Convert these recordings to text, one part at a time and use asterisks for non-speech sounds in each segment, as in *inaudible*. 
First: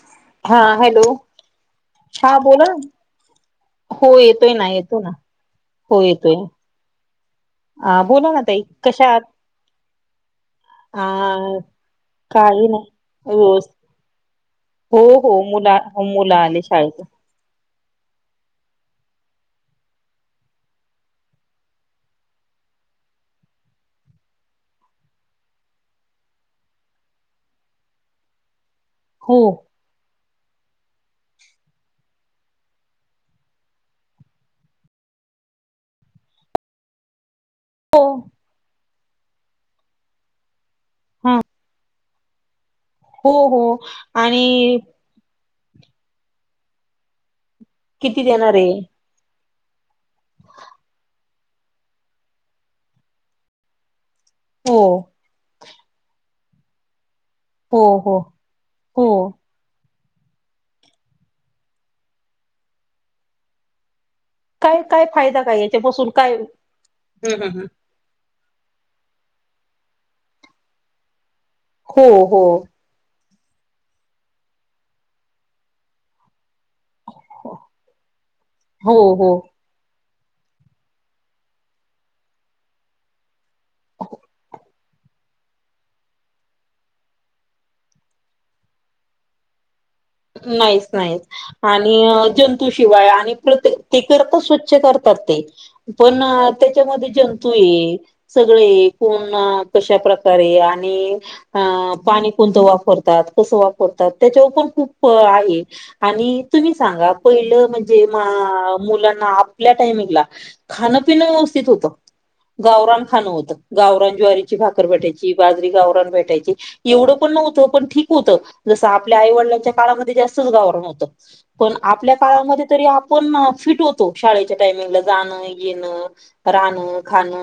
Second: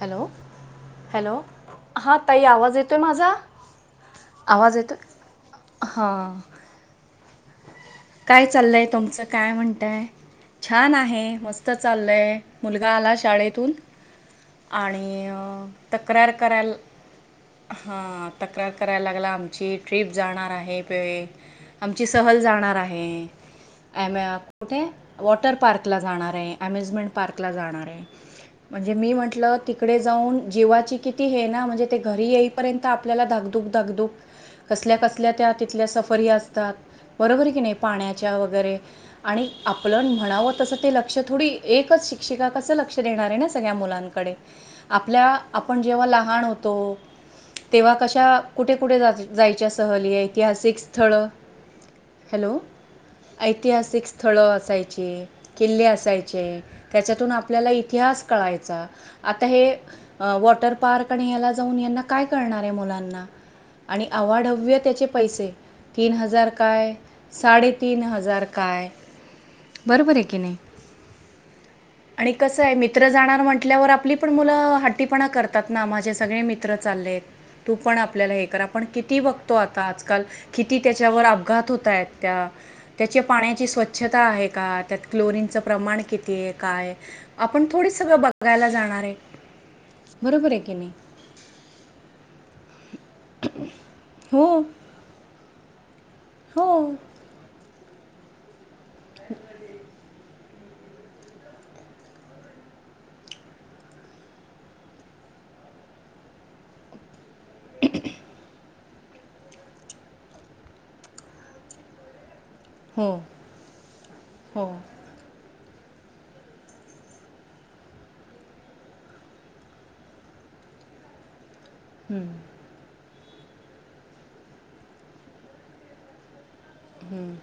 Hello, hello. हा ताई, आवाज येतोय माझा? हो, येतोय ना. आवाज येतोय येतो ना. हो, येतोय. हां अ बोला ना काय, ताई चाललंय कशा आहात तुमचं? काय म्हणताय? छान आहे. अ मस्त चाललंय. काही नाही मुलगा आला रोज शाळेतून. हो हो आणि मुला तक्रार मुलं आले करायल शाळेत हा, तक्रार करायला लागला आमची. ट्रीप जाणार आहे. पि आमची सहल जाणार आहे. ॲमे, कुठे? वॉटर पार्कला जाणारय. अम्युजमेंट पार्क ला जाणारय. म्हणजे, मी हो म्हंटल तिकडे जाऊन, जीवाची किती हे ना. म्हणजे, ते घरी येईपर्यंत आपल्याला, धकधुक धगधुक. कसल्या - कसल्या त्या, तिथल्या सफरी असतात. बरोबरय की नाही. हो पाण्याच्या वगैरे. आणि आपलं म्हणावं तसं, ते लक्ष हा थोडी. एकच शि शिक्षिका कसं लक्ष हो देणारय ना? हो सगळ्या मुलांकडे. आणि आपल्या, आपण जेव्हा लहान होतो. तेव्हा किती कशा? देणार कुठे - आहे कुठे जात जायच्या सहली. ऐतिहासिक स्थळं, हॅलो. ऐतिहासिक स् स्थळं हो असायचे. किल्ले असायचे. त्याच्यातून आप आपल्याला, हो हो इतिहास कळायचा. हो आता हे, अ वॉटर पार्क आणि याला जाऊन, यांना काय कळणारय, मुलांना. आणि आवाढव्य काय काय त्याचे फायदा पैसे. काय याच्यापासून तीन काय हजार काय, हम्म हम्म हम्म साडे तीन हजार काय? बरोबरय की, नाही. हो आणि हो कसंय, मित्र जाणार म्हटल्यावर. आपली पण मुलं हट्टीपणा करतात ना. माझे सगळे मित त्र चाललेत. तू पण आपल्याला हे कर. आपण हो किती हो बघतो आताच. काल. किती, त्याच्यावर अपघात होतायत? त्या त्याची पाण्याची स्वच्छता आहे का? त्यात क्लोरीनचं प्रमाण कितीय? काय? आपण, थोडी सगळं बघायला जाणारय. नाहीच, नाहीच. आणि जंतूशिवाय आणि प्रते करता, हो स्वच्छ करतात ते. पण हो त्याच्यामध्ये जंतूये. सगळये. कोण, कशा प्रका रे आणि आ पाणी कोणतं वापरतात? कस वापरतात? त्याच्यावर पण खूप प आहे. आणि तुम्ही सांगा. पहिलं म्हणजे मा मुलांना, आपल्या टाइमिंगला. खाणं- पिणं व्यवस्थित होतं. गावरान हो खान होतं, गावरान ज्वारीची हो भाकरपट्याची ची बाजरी गावरान भेटायची एवढं पण नव्हतं पण ठीक होतं जस आपल्या आईवडिलांच्या काळामध्ये जास्तच गावरान होत पण आपल्या हं, काळामध्ये आपण फिट होतो शाळेच्या टायमिंगला जान-येन रा अ खान हं,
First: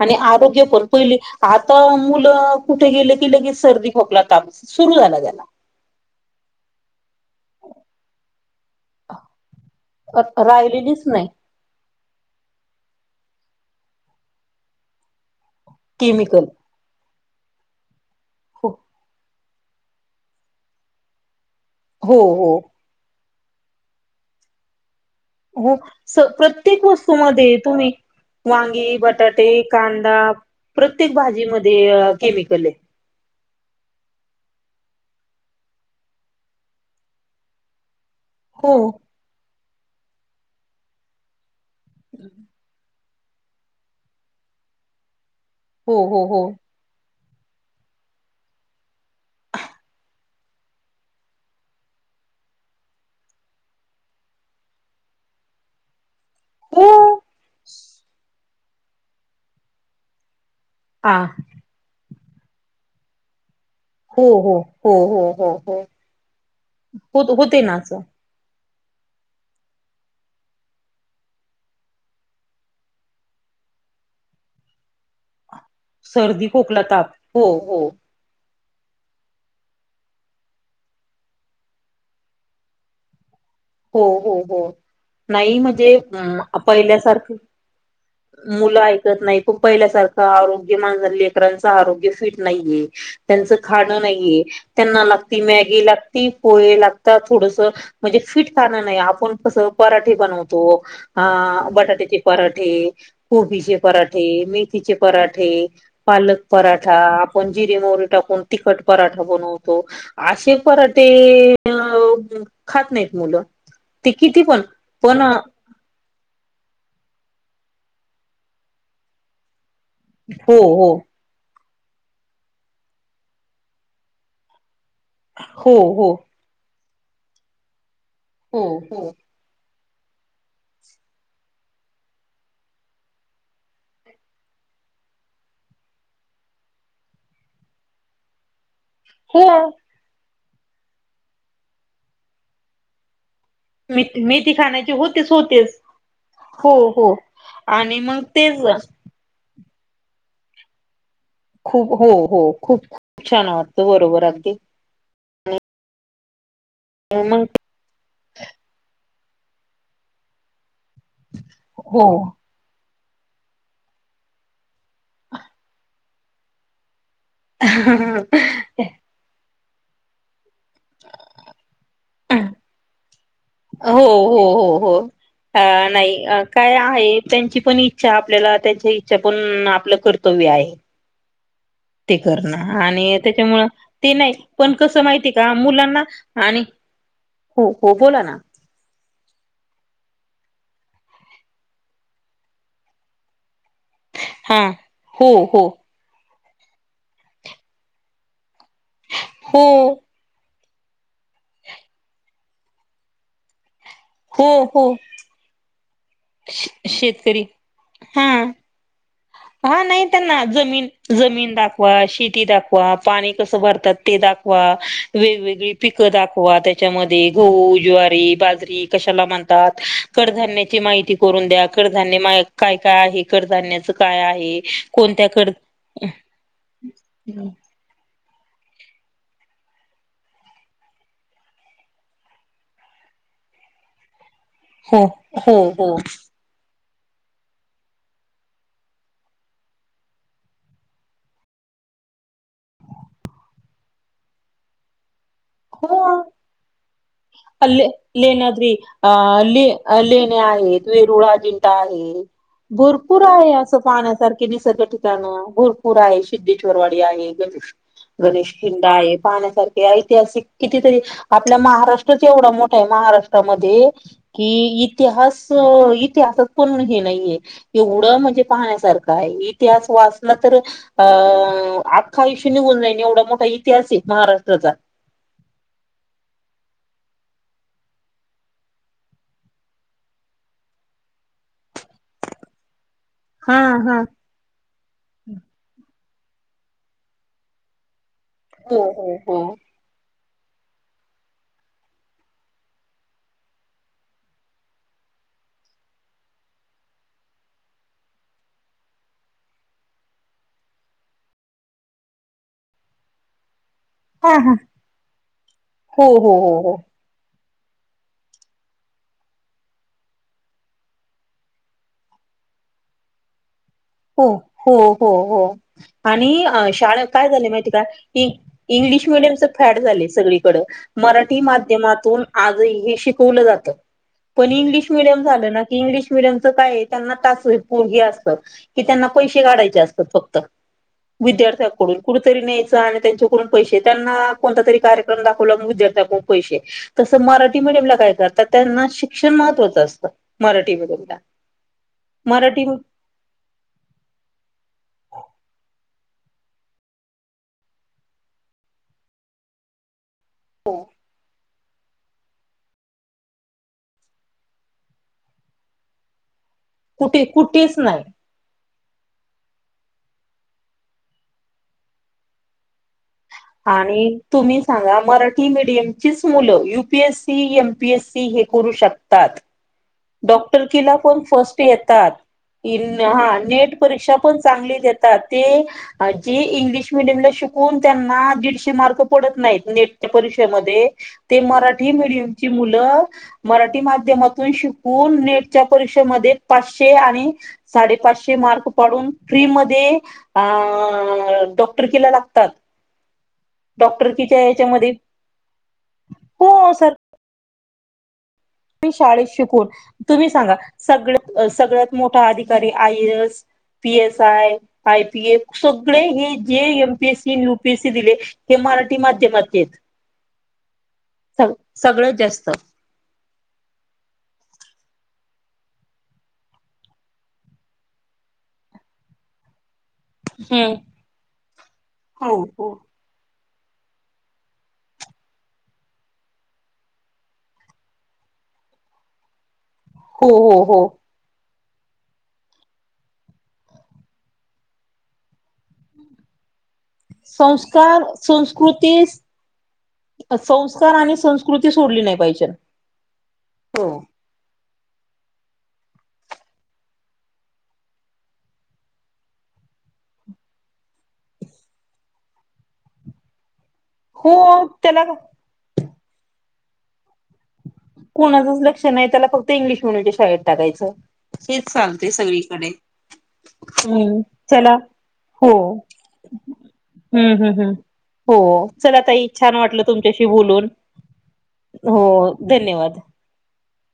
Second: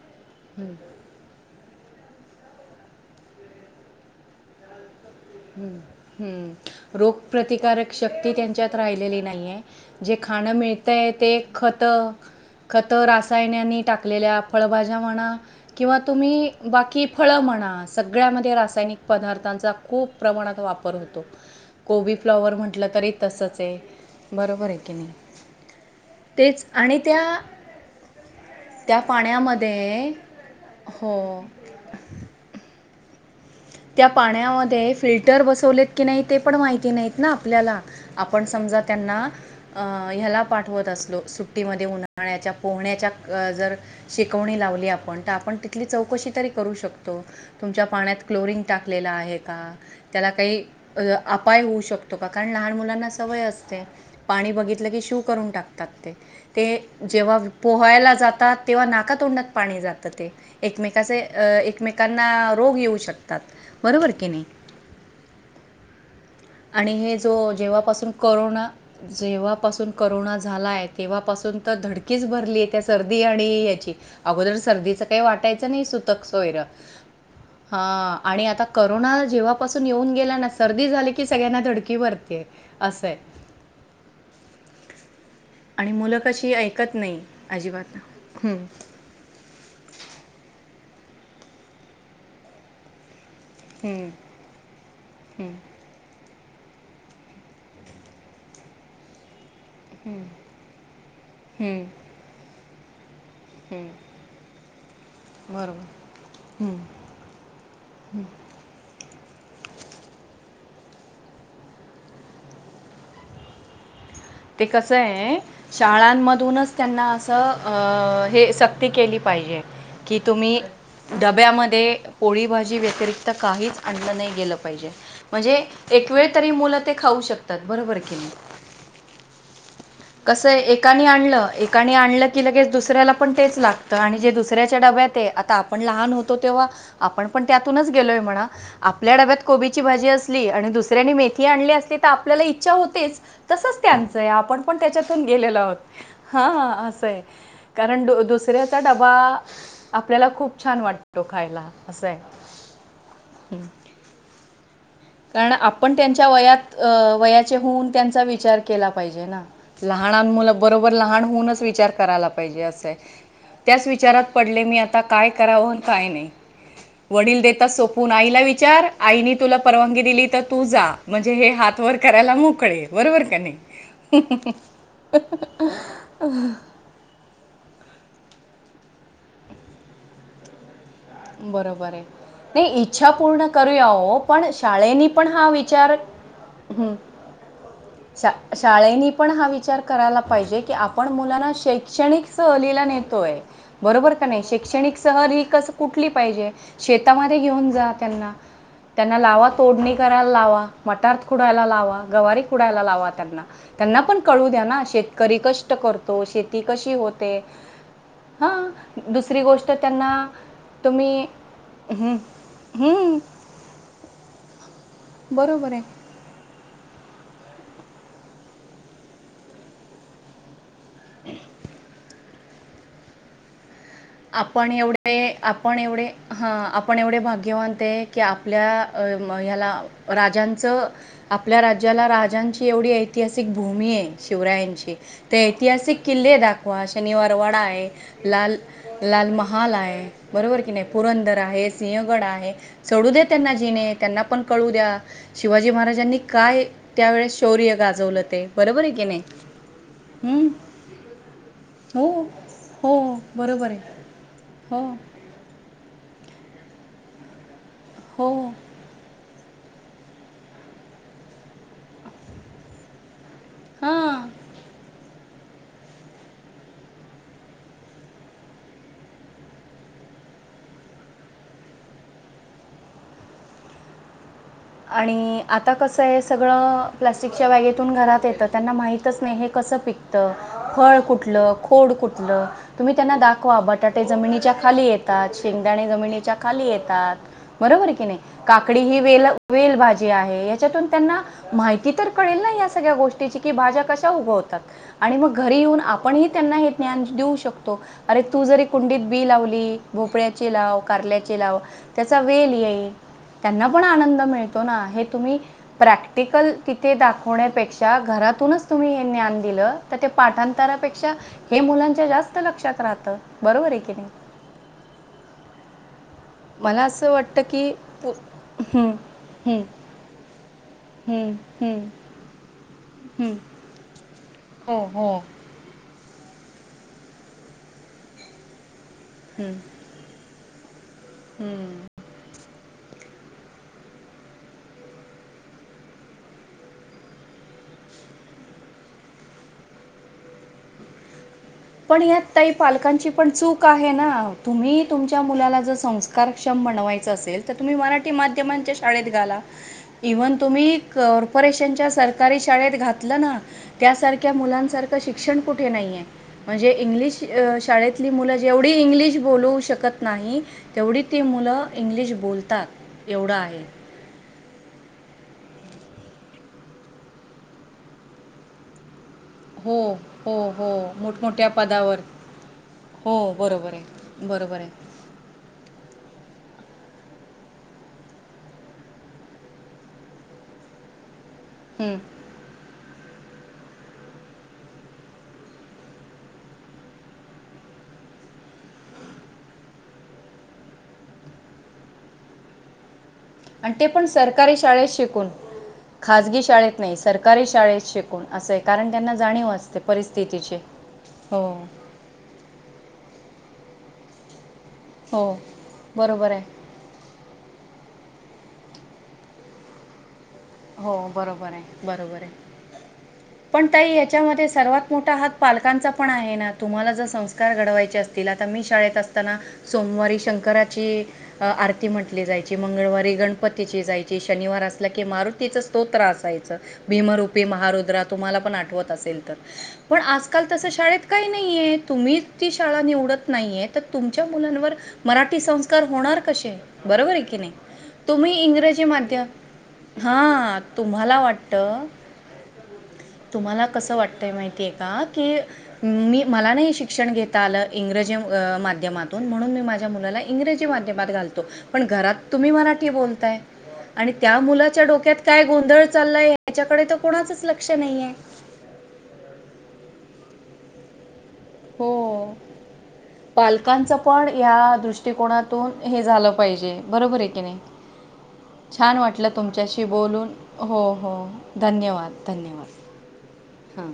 आणि आरोग्य हं. पण पहिले आता मुलं कुठे गेले की लगेच सर्दी, खोकला, ताप सुरू झाला त्याला हम्म-हम्म, रोग प्रतिकारक शक्ती त्यांच्यात राहिलेली नाहीये. जे खाणं राहिलेलीच मिळतंय नाही ते खत-खत रासायनानी टाकलेल्या फळभाज्या म्हणा किंवा केमिकल तुम्ही बाकी फळं म्हणा सगळ्यामध्ये रासायनिक पदार्थांचा खूप प्रमानात वापर होतो कोबी, हो फ्लावर हो म्हन म्हटलं तरी तसंच आहे बरोबर आहे कनी. हो, स-प्रत्येक वस्तूमध्ये तुम्ही वांगी, त्या बटाटे, पाण्यामध्ये कांदा प्रत्येक हो. भाजीमध्ये केमिकल आहे. त्या पाण्यामध्ये फिल्टर बसवलेत की नाही ते पण माहिती नाहीत ना आपल्याला आपण हो समजा त्यांना अ-ह्याला पाठवत असलो सु ट्टीमध्ये उन्हाळ्याच्या पोहण्याच्या जर शिकवणी लावली आपण तर आपण तिथली हो हो चौकशी हो. तरी करू शकतो तुमच्या पाण्यात क्लोरीन टाकलेला आहे का? त्याला काही अपाय होऊ शकतो का कारण लहान मुलांना सवय असते. पाणी बघितलं की शू करून टाकतात ते हो ते जेव्हा पोहायला जातात तेव्हा नाकातोंडात पाणी जात ते आ एकमेकाचे एकमेकांना रोग येऊ शकतात बरोबर कनी. हो-हो-हो-हो-हो, आणि हे जो होते-होते ना असं, जेव्हापासून करोना जेव्हापासून करोना झाला आहे, तेव्हापासून तर धडकीच भरली आहे, त्या सर्दी आणि याची अगोदर सर्दीच काही वाटायचं नाही सुतक सर्दी, सोयरं खोकला, ताप हो हो हा आणि आता करोना जेव्हापासून येऊन गेला ना सर्दी झाली की सगळ्यांना धडकी भरतीय असं आहे. हो-हो-हो, नाही आणि म्हणजे मुलं कशी ऐकत नाही पहिल्यासारखं अजिबात ना मुलं आहेत ऐकत नाही खुप पहिल्यासारख आरोग्य माजर लेकरांच आरोग्य फिट नाहीये त्यांच खान हं, नाहीये, त्यांना लागती हं. मॅगी लाग ती पोहे लागतात थोडस म्हणजे फिट खाणं नाहीये आपण कसं पराठे बनवतो, हम्म, ह-बटाट्याचे पराठे कोबीचे हम्म, पराठे, मेथीचे पराठे बरोबर पालक हम्म. पराठा आपण जिरे, मोहरी टाकून तिखट पराठा बनवतो असे पराठे खात नाहीत मुलं ते किती पण ते कसं पण आहे शाळांमधूनच त्यांना असं अं हे सक्ती केली पाहिजे. की हो तुम्ही हो डब्यामध्ये पोळी भाजी व्यतिरिक्त काहीच आणलं नाही गेलं पाहिजे. म्हणजे हो हो एक वेळ तरी मुलं ते खाऊ शकतात बरोबर आहे कनी. हो-हो, कसं एकाने आणलं एकाने आणलं की लगेच दुसऱ्याला पण तेच लागतं आणि जे दुसऱ्याच्या डब्यात आहे आता आपण लहान होतो तेव्हा आपण पण त्यातूनच गेलोय म्हणा आपल्यां डब्यांत हो कोबीची भाजी असली आणि दुसऱ्यांनी मेथी आणली असली तरं आपल्यांला ईच्छा होतेचं तसंच मेथी त्यांचं मेथी आपणं खाण्याची त्यांच्यातून होतेच गेलेल्या होतेच हो हां हो असतं आणि कारणं मग दुसऱ्यांचा तेच डब्बा डब्बा आपल्यांला खूंप छान वाटत खूंप हो हो खूंप खूंप छान वाटतो बरोबर अगदीं कारणं आपणं त्यांच्या वयांत मग वयाचे होऊन त्यांचा विचार केला पाहिजे लहान मुलं बरोबर लहांन होऊनचं विचार हो करायंला पाहिजे असं त्यांचं विचारांत पडले मी आंता कायं करावं कायं नाहीं वडील देतां सोपूंन आईला विचार आईने तुलां परवानगी दिली तरं तु जां म्हणजे हे हात वरं करायंला मोकळे बरोबर कां नाहीं हो हो हो हो नाहीं कायं आहे त्यांची पणं ईच्छा आपल्यांला त्यांच्या ईच्छा पणं आपलं कर्तव्य आहे बरोबर आहे ते करणं नाही इच्छा आणि पूर्ण त्यांच्यामुळे करूया ते हो नाहीं पण पणं कसं शाळेनी पण माहितीय हा कां विचार मुलांना आणि हं. हो हो बोलां शा नां शाळेनी पणं हां विचार करायंला पाहिजे की आपणं मुलांना शैक्षणिक सहलीला नेतो आहे बरोबर कि नाहीं हा शैक्षणिक हो सहल हो कसं कुंठली पाहिजे शेतांमध्ये घेऊन जां त्यांना त्यांनां लांवा हो तोडणी कां लांवा मांर कुंडयला लांवा जवारी कुंडयला लांवा त्यांनाण कळूं हो द्यां नां हो शेतकरी कंष्ट करतो शेती कशी होते शेतकरी हा हां दुसरी गोष्ट हा नाही त्यांना तुम्ही जमीन दाखवां हं, शेती दाखवां हं, पाणी असं भरतांत ते दाखवां वेगवेगळी बरोबर आहे पिकं दाखवां त्यांच्यामध्ये गोहू ज्वारी बाजरी कशांला म्हनतांत कडधान्यांची माहिती करूंन द्यां कडधांन्य कायं कायं आहे कडधान्यांची आपणं एवढे आपणं एवढे हां आपणं एवढे भाग्यंवान ते की आपल्यां ह्यांला राजांचं आपल्यां राज्यांला राजांची एवढी ऐतिहासिक भूमी आहे शिवरायांची हो ते हो हो ऐतिहासिक किल्ले दाखवां शनिवारवाडा आहे लाल लाल महांल आहे बरोबर की नाहीं पुरंदर आहे सिंहगड आहे कढूं दे्यां त्यांना जिणे त्यांना पणं कळूं द्यां शिवाजी महाराजांनी हो कायं त्यांवेेळेस शौर्य ले गाजवलं ते बरोबर आहे की नाहीं लेण्यां आहेतं वेरुळा जिंटा हो, आहे हो, भरंपूर आहे बरोबर असं पाहण्यांसारख किती सगळं हो, ठिकाणं भरंपूर आहे सिद्धेश्वरवाडी आहे गणेश गणेश हो. कि गं आहे पाहण्यांसारखे ऐतिहासिक कितीतरी आपल्यां महाराष्ट्राचं एवढां मोठां आहे महारांष्ट्र मं हां. कि इतिहास इतिहासांत पणं हे नाहीये एवढं म्हणजे पाहण्यांसारखं आहे इतिहास वाचलां तरं अ आंजख आयुष्य निघूनं जाई एवढां मोठां इतिहास आहे महाराष्ट्राचां आणि आंता कसं आहे सगळं प्लास्टिकच्या बॅगेतून घरांत येतं त्यांना माहितच नाहीं कसं पिकतं फळं कुठलं खोडं कुठलं तुम्हीं त्यांना दाखवां हा दाखवां हा. बटाटे जमिनीच्यां खाली येतांत शेंगदाणे जमिनीच्यां खाली येतांत बरोबर की नाहीं काकडी हो ही हो वेल हो. वेल भाजी आहे यांच्यातून त्यांना माहिती तरं कळेल नां यां सगळ्यां गोष्टीची की भाज्या कश्या उगवतांत आणि मंग घरी येऊंन आपणंही त्यांना हे ज्ञान देऊ शकतो अरे तूं जरी कुंडीत बी लावली भोपळ्याची लांव कारल्यांची लांव त्यांचा वेल येईल त्यांनां पणं आनंद हा *unintelligible* आहे तुम्ही हो हो प्रँक्टिकल किती दाखव- ण्यापेक्षा घरातूनच तुम्ही हे ज्ञान दिलं, तर ते पाठांतरापेक्षा- हे मुलांच्या जास्त लक्षात राहत, बरोबर आहे की नाही? हो, हो, हो, हो आणि मला शाळात असं काय वाटतं झाली माहिती की का? पु- ती- हम्म, इंग्लिश मिडियमच हम्म, फॅड झालय सगळीकड, हम्म, मराठी हम्म, माध्यमातून- आज इंग्लिश हम्म. शिकवलं जात, पण हो इंग्लिश हो मिडियम झाल ना की इंग्लिश - मिडीयमच काय त्यांना तास *unintelligible* असत की त्यांना पैसे हम्म, काढायचे असतात फक्त. हम्म. विद्यार्थ्यांकडून. कुठेतरी न्याय- च, आणायच, त्यांच्याकडून पैशे, त्यांना कोणता तरी कार्यक्रम दाखवला की विद्यार्थ्याकडून पैशे. तसं मराठी मीडियमला काय करतात, त्यांना शिक्षण महत्वाचं असतं मराठी मडियमला. पण यात ताई पालकांची पण चूक आहे ना, तुम्ही तुमच्या मुलाला जस- संस्कारक्षम म्हनवायच असेल तर, तुम्ही मराठी माध्यमांच्या शाळेत घाला. इव्हन तुम्ही क- रेशनच्या सरकारी शाळेत घातलं ना, त्यासारख्या मुलांसारखं शिक्षण कुठे नाहीये. म्हणजे इंग्लिश कुठे कुठेच नाही शाळेतली मुल- जेवढी इंग्लिश बोलवू शकत नाही, तेवढी ती मुलं इंग्लिश बोलतात. एवढा आहे. आणि तुम्ही सांगा, मराठी मिडियमचीच मुलं U P S C, M P S C हे करू शक- तात. हो. हो हो डॉक्टरकिला पण मोठमोठ्या फर्स्ट पदावर येतात, हो हा बरोबर नीट परीक्षा आहे पण बरोबर चांगली आहे देता- त, ते- आज जी इंग्लिश मिडियमला शिकून त्यांना दीडशे मार्क पडत नाहीत, नेटच्या परीक्षेमध्ये- ते मराठी हं. मिडियमची मुलं मराठी माध्यमातून शिक- हो, नेटच्या परीक्षेमध्ये पाचशे आणि- साडेपाचशे मार्क पाडून फ्रि मधे- आ.... डॉक्टरकिला लागतात. आणि ते पण डॉक्टरकीच्या सरकारी शाळेत याच्यामध्ये शिकून, खाजगी हो शाळेत सर नाही. सरकारी शाळेत शिकून असं एक- शाळेत शिकून, तुम्ही सांगा सगळ हो सगळं- मोठा अधिकारी I A S, P S I- I P हो ए सगळे बरोबर हे जे आहे एम- पी ए सी आणि यू पी ए सी दिले, हे मराठी माध्यमातली आहेत. हो. बरोबर सग आहे सगळंच बरोबर आहे जास्त- *inaudible* पण ताई याच्यामध्ये सर्वात मोठा हात पालकांचा पण आहे ना, तुम्हाला जर संस्कार घडवायचे अस- तीला तर मी शाळेत असताना सोमवारी- हम्म. शंकराची आरती म्हटली हो जायची, हो मंगळवारी गण- पतीची जायची, शनिवार असला की मारुत- तिच स्तोत्र असायचं, भीमरूपी महारुद्र तुम्हाला पण आठवत असेल तर. पण हो आजकाल हो तसं हो शाळेत- काही नाहीये, तुम्ही ती शाळा निवडत नाहीये, तर तुमच्या मुलांवर- मराठी संस्कार होणार कसे? बरोबर आहे की नाही, संस्कार तुम्ही इंग्रजी संस्कृती माध्यम- हा, संस्कार आणि तुम्हाला वाटत, संस्कृती सोडली नाही पाहिजे तुम्हाला हो कसं वाटत- ते माहितीय का की मी मला नाही शिक्षण घेता आलं इंग्रजी माध्यमातून, म्हणून मी माझ्या मुलाला इंग्रजी माध्यमात घालतो, पण घरात तुम्ही मराठी बोलताय आणि हो त्या मुलाच्या त्याला डोक्यात काय गोंधळ चाललाय ह्याच्याकडे तर कोणाचच लक्ष नाहीेये. तसं नाही त्याला फक्त इंग्लिश मडियमच्या शाळेत टाकायचं हेच चालतय सगळीकडे. पालकांच हम्म पण या चला दृष्टीकोनातून हो हे झालं पाहिजे, बरोबर हम्म की नही? हम्म हम्म हो छान चला ताई वाटलं छान वाटलं तुमच्याशी बोलून, हो हो धन्यवाद धन्यवाद. हां.